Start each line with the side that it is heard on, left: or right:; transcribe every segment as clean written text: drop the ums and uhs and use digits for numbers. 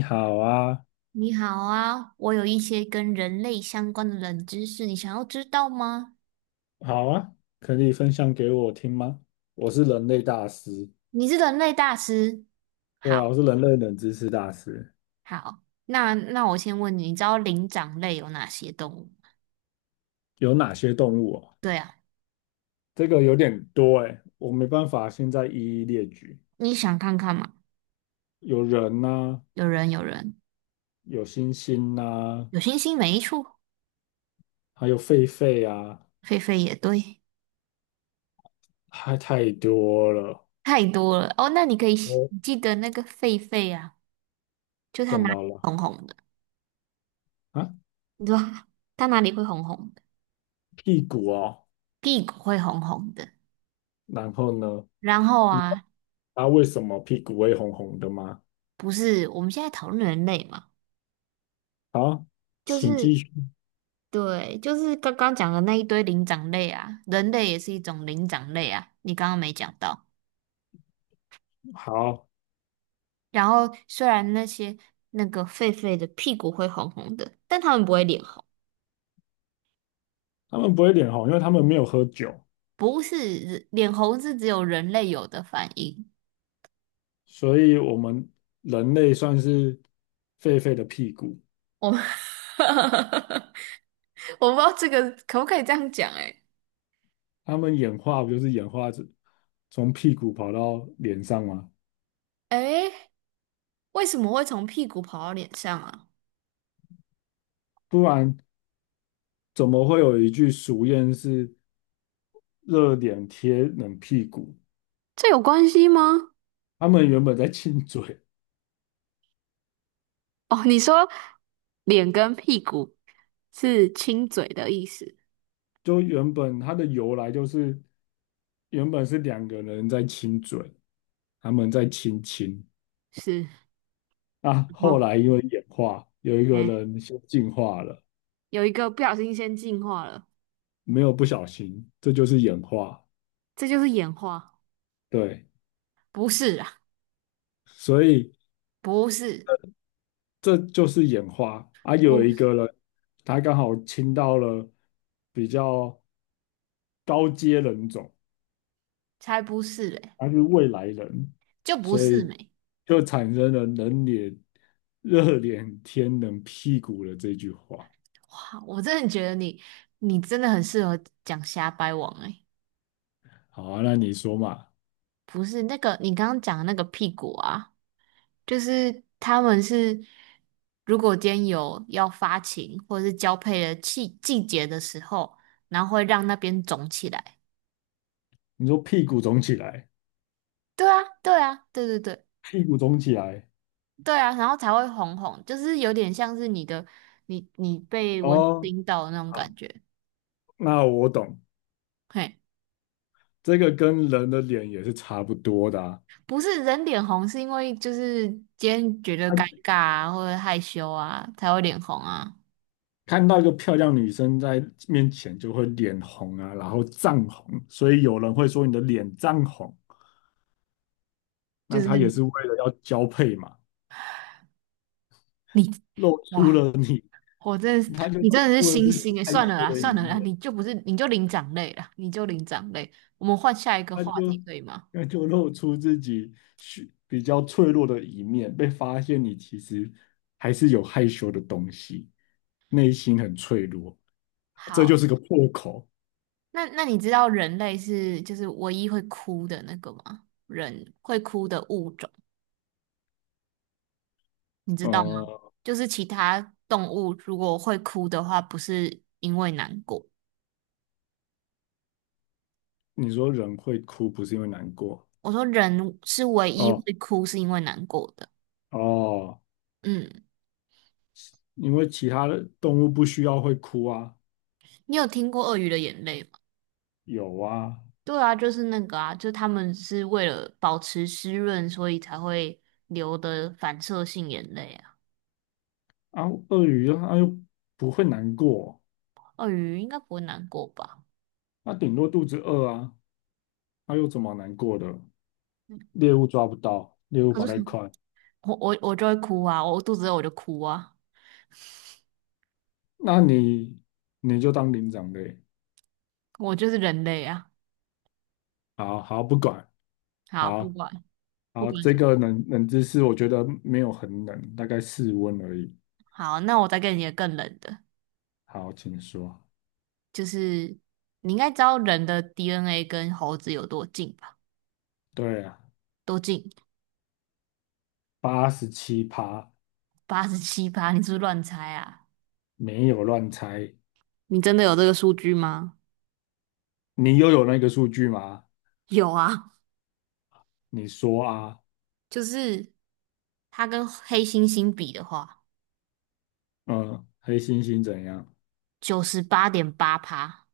left: 你好啊，
right: 你好啊，我有一些跟人类相关的冷知识，你想要知道吗？
left: 好啊，可以分享给我听吗？我是人类大师，
right: 你是人类大师。
left: 对啊，我
right: 好，
left: 是人类冷知识大师。
right: 好，那我先问你，你知道灵长类有哪些动物吗？
left: 有哪些动物哦？
right: 对啊，
left: 这个有点多哎，我没办法现在一一列举。
right: 你想看看吗？
left: 有人呐、
right: 有人，有人，
left: 有猩猩呐、
right: 有星星没错，
left: 还有狒狒啊，
right: 狒狒也对，
left: 还太多了。
right: 太多了哦。那你可以
left: 哦，
right: 你记得那个狒狒啊，就它
left: 怎
right: 哪里
left: 么了？
right: 红红的，
left: 啊，
right: 你说道它哪里会红红的？
left: 屁股哦。
right: 屁股会红红的。
left: 然后呢？
right: 然后
left: 你知
right: 啊，
left: 道为什么屁股会红红的吗？
right: 不是我们现在讨论人类嘛，
left: 好，
right: 就
left: 请继
right: 是
left: 续。
right: 刚刚讲的那一堆灵长类啊，人类也是一种灵长类啊，你刚刚没讲到。
left: 好。
right: 然后虽然那个狒狒的屁股会红红的，但他们不会脸红，
left: 他们不会脸红，因为他们没有喝酒，
right: 不是人脸红是只有人类有的反应。
left: 所以我们人类算是狒狒的屁股。
right: 我们 我不知道这个可不可以这样讲、欸，
left: 他们演化不就是演化成从屁股跑到脸上吗？
right: 诶诶，为什么会从屁股跑到脸上啊？
left: 不然怎么会有一句俗谚是"热脸贴冷屁股"？
right: 这有关系吗？
left: 他们原本在亲嘴，
right: 哦，你说脸跟屁股是亲嘴的意思，
left: 就原本它的由来就是原本是两个人在亲嘴，他们在亲亲。
right: 是。
left: 啊。
right: 哦，
left: 后来因为演化，有一个
right: 哎，
left: 人先进化了。
right: 有一个不小心先进化了，
left: 没有不小心，这就是演化。
right: 这就是演化。
left: 对，
right: 不是啊，
left: 所以
right: 不是，
left: 这就是演化啊。有
right: 不，
left: 一个人，他刚好亲到了比较高阶人种，
right: 才不是嘞，
left: 他是未来人，
right: 就不
left: 所
right: 是
left: 以
right: 美。
left: 就产生了"人脸热脸贴冷屁股"的这句话。
right: 哇，我真的觉得你，你真的很适合讲瞎掰王哎，
left: 好啊，那你说嘛？
right: 不是那个你刚刚讲的那个屁股啊，就是他们是，如果今天有要发情或者是交配的季节的时候，然后会让那边肿起来。
left: 你说屁股肿起来，
right: 对啊，对啊，对对对。
left: 屁股肿起来
right: 对啊，然后才会红红，就是有点像是你的你你被蚊子
left: 哦。
right: 叮到的那种
left: 好，
right: 感觉。
left: 那我懂，
right: 嘿，
left: 这个跟人的脸也是差不多的啊。啊
right: 不是人脸红，是因为今天觉得尴尬啊，或者害羞啊，才会脸红啊。
left: 看到一个漂亮女生在面前就会脸红啊，然后涨红，所以有人会说你的脸涨红，
right: 就
left: 那
right: 是
left: 他也是为了要交配嘛，
right: 你，
left: 露出
right: 哇，
left: 了你，
right: 我真的是，
left: 他就
right: 你
left: 露
right: 真的是
left: 出了
right: 星
left: 自己
right: 星诶，
left: 害
right: 算了
left: 羞
right: 啦，
left: 的一
right: 算了啦，
left: 面，
right: 你就不是，你就灵长类啦，你就灵长类。我们换下一个
left: 他
right: 话
left: 就
right: 题可以吗？
left: 那就露出自己比较脆弱的一面，被发现你其实还是有害羞的东西，内心很脆弱，这
right: 好，
left: 就是个破口。
right: 那你知道人类是唯一会哭的那个吗？人会哭的物种。你知道吗？
left: 呃，
right: 就是其他动物如果会哭的话，不是因为难过。
left: 你说人会哭不是因为难过
right: 我说人是唯一
left: 哦
right: 会哭是因为难过的。
left: 哦。哦
right: 嗯，
left: 因为其他的动物不需要会哭啊，
right: 你有听过鳄鱼的眼泪吗？
left: 有啊，
right: 对啊，就是那个啊，就他们是为了保持湿润，所以才会流的反射性眼泪啊。
left: 啊，鳄鱼啊它又不会难过，
right: 鳄鱼应该不会难过吧？
left: 它顶多肚子饿啊，它又怎么难过的？
right: 嗯，
left: 猎物抓不到，猎物
right: 可
left: 跑
right: 是
left: 太快，
right: 我就会哭啊，我肚子饿我就哭啊，
left: 那你就当领长呗。
right: 我就是人类啊。
left: 好好不管，
right: 好，不
left: 好
right: 管不
left: 好
right: 管
left: 这
right: 什么，
left: 个冷知识我觉得没有很冷，大概室温而已。
right: 好，那我再给你一个更冷的。
left: 好，请说。
right: 就是你应该知道人的 DNA 跟猴子有多近吧？
left: 对啊，
right: 多近？
left: 87趴，
right: 87趴，你是不是乱猜啊？
left: 没有乱猜。
right: 你真的有这个数据吗？
left: 你又有那个数据吗？
right: 有啊，
left: 你说啊。
right: 就是它跟黑猩猩比的话，
left: 嗯，黑猩猩怎样？
right: 98.8趴，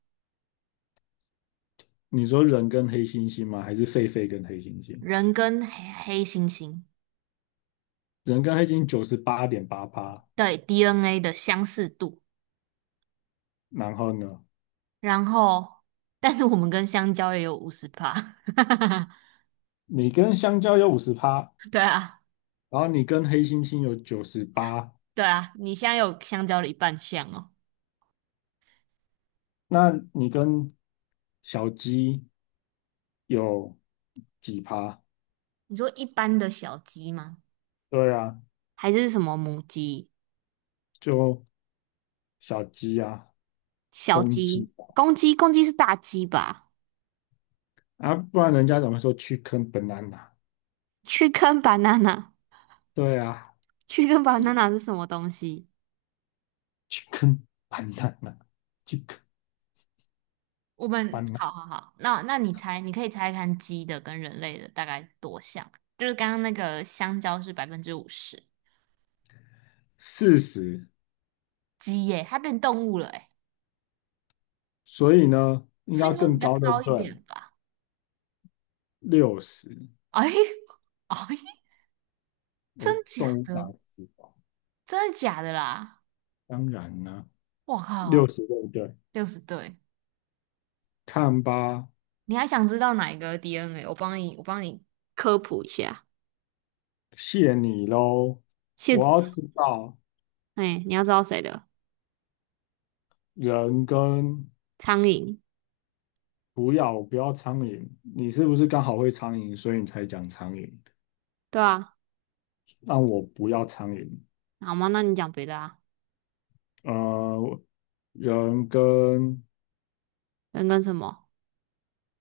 left: 你说人跟黑猩猩吗？还是狒狒跟黑猩猩？
right: 人跟黑猩猩
left: 人跟黑猩猩98.8趴，
right: 对 DNA 的相似度，
left: 然后呢，
right: 然后但是我们跟香蕉也有50趴，
left: 你跟香蕉有50趴，
right: 对啊，
left: 然后你跟黑猩猩有九十八，
right: 对啊，你现在有香蕉的一半像哦。
left: 那你跟小鸡有几趴？
right: 你说一般的小鸡吗？
left: 对啊，
right: 还是什么母鸡、
left: 就小鸡啊，
right: 小
left: 公
right: 鸡、
left: 鸡
right: 公鸡？公鸡是大鸡吧？
left: 啊，啊不然人家怎么说去坑 banana？
right: 去跟 banana，
left: 对啊
right: 去跟 banana 是什么东西？
left: 去坑 b a n a n a 去坑
right: 我 们好
left: banana，
right: 好好，那你猜，你可以猜看鸡的跟人类的大概多像？就是刚刚那个香蕉是50%，
left: 40。
right: 鸡耶，它变动物了哎，
left: 所以呢，应
right: 所
left: 该
right: 以
left: 要
right: 应该会比
left: 更
right: 较
left: 高，对不
right: 高一
left: 对？
right: 点吧？
left: 六十，
right: 哎，哎，真
left: 我动
right: 假
left: 物百
right: 的？
left: 十吧，
right: 真的假的啦？
left: 当然呢，
right: 我
left: 六
right: 靠，
left: 十对不对？
right: 60对，
left: 看吧，
right: 你还想知道哪一个 DNA？我帮你，我帮你，科普一下。
left: 谢你喽。
right: 现，
left: 我要知道
right: 哎，你要知道谁的？
left: 人跟
right: 苍蝇，
left: 不要，我不要苍蝇。你是不是刚好会苍蝇，所以你才讲苍蝇？
right: 对啊，
left: 让我不要苍蝇。
right: 好吗？那你讲别的啊，
left: 呃，人跟
right: 人跟什么？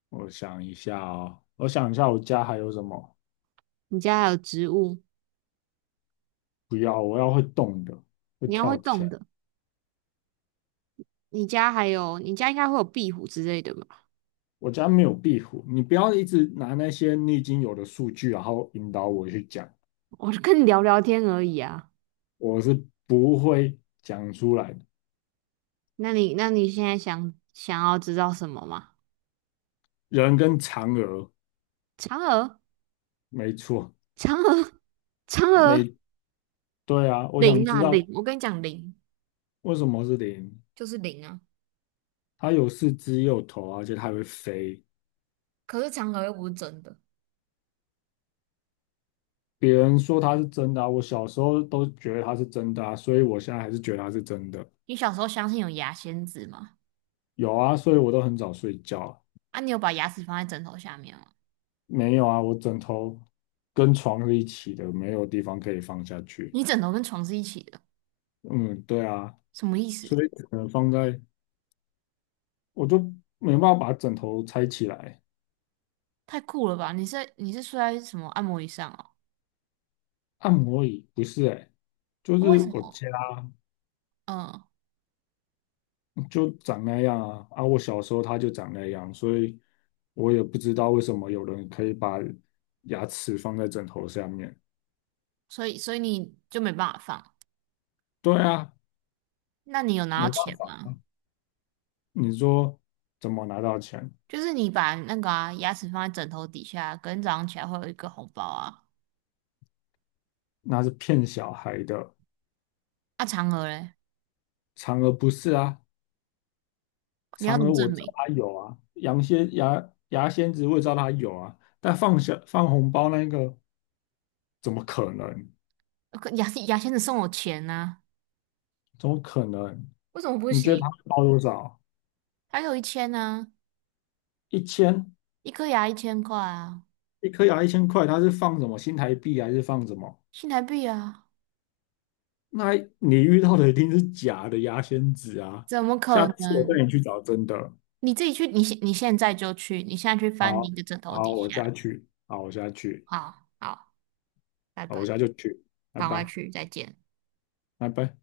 left: 我想一下哦，我想一下，我家还有什么？
right: 你家还有植物，
left: 不要，我要会动的，会
right: 你要会
left: 跳。起
right: 动
left: 来。
right: 的。你家还有，你家应该会有壁虎之类的吧？
left: 我家没有壁虎，你不要一直拿那些你已经有的数据，然后引导我去讲，
right: 我就跟你聊聊天而已啊。
left: 我是不会讲出来的。
right: 那你现在想想要知道什么吗？
left: 人跟嫦娥，
right: 嫦娥，
left: 没错，
right: 嫦娥，嫦娥，
left: 没，对啊，我想
right: 灵
left: 知
right: 啊
left: 道
right: 灵！我跟你讲灵
left: 为什么是零，
right: 就是灵啊。
left: 它有四肢也有头啊，而且它还会飞。
right: 可是嫦娥又不是真的。
left: 别人说它是真的啊，我小时候都觉得它是真的啊，所以我现在还是觉得它是真的。
right: 你小时候相信有牙仙子吗？
left: 有啊，所以我都很早睡觉啊
right: 啊，你有把牙齿放在枕头下面吗？
left: 没有啊，我枕头跟床是一起的，没有地方可以放下去。
right: 你枕头跟床是一起的，
left: 嗯，对啊，
right: 什么意思？
left: 所以只能放在，我就没办法把枕头拆起来。
right: 太酷了吧！你是睡在什么按摩椅上哦？
left: 按摩椅不是哎、就
right: 为
left: 是
right: 什
left: 我
right: 么？
left: 家
right: 嗯，
left: 就长那样啊，啊，我小时候他就长那样，所以我也不知道为什么有人可以把牙齿放在枕头下面。
right: 所以你就没办法放。
left: 对啊，
right: 那你有拿到
left: 没办
right: 钱
left: 法，
right: 吗？
left: 你说怎么拿到钱？
right: 就是你把那个啊牙齿放在枕头底下，隔天早上起来会有一个红包啊。
left: 那是骗小孩的，
right: 啊，嫦娥嘞，
left: 嫦娥不是啊，
right: 你要
left: 嫦
right: 怎么
left: 娥我
right: 证
left: 知道
right: 明？
left: 它有啊，羊蝎牙牙仙子我也知道它有啊，但放下放红包那个怎么可能？
right: 呃，可牙牙仙子送我钱呐、
left: 怎么可能？
right: 为什么不
left: 你觉得
right: 行？
left: 他会包多少？
right: 还有一千呢、
left: 一千
right: 一颗牙1000块啊，
left: 一颗牙1000块，他是放什么新台币还是放什么？
right: 新台币啊，
left: 那你遇到的一定是假的牙仙子啊！
right: 怎么可
left: 下次我带
right: 能？
left: 你去找真的。
right: 你自己去，你现在就去，你现在去翻你
left: 好，
right: 的枕头
left: 好，
right: 底
left: 我下
right: 下。
left: 去，好，我下去，
right: 好好，拜
left: 好，我
right: 拜。
left: 下就去，拜
right: 赶快
left: 拜，
right: 去，再见。
left: 拜拜。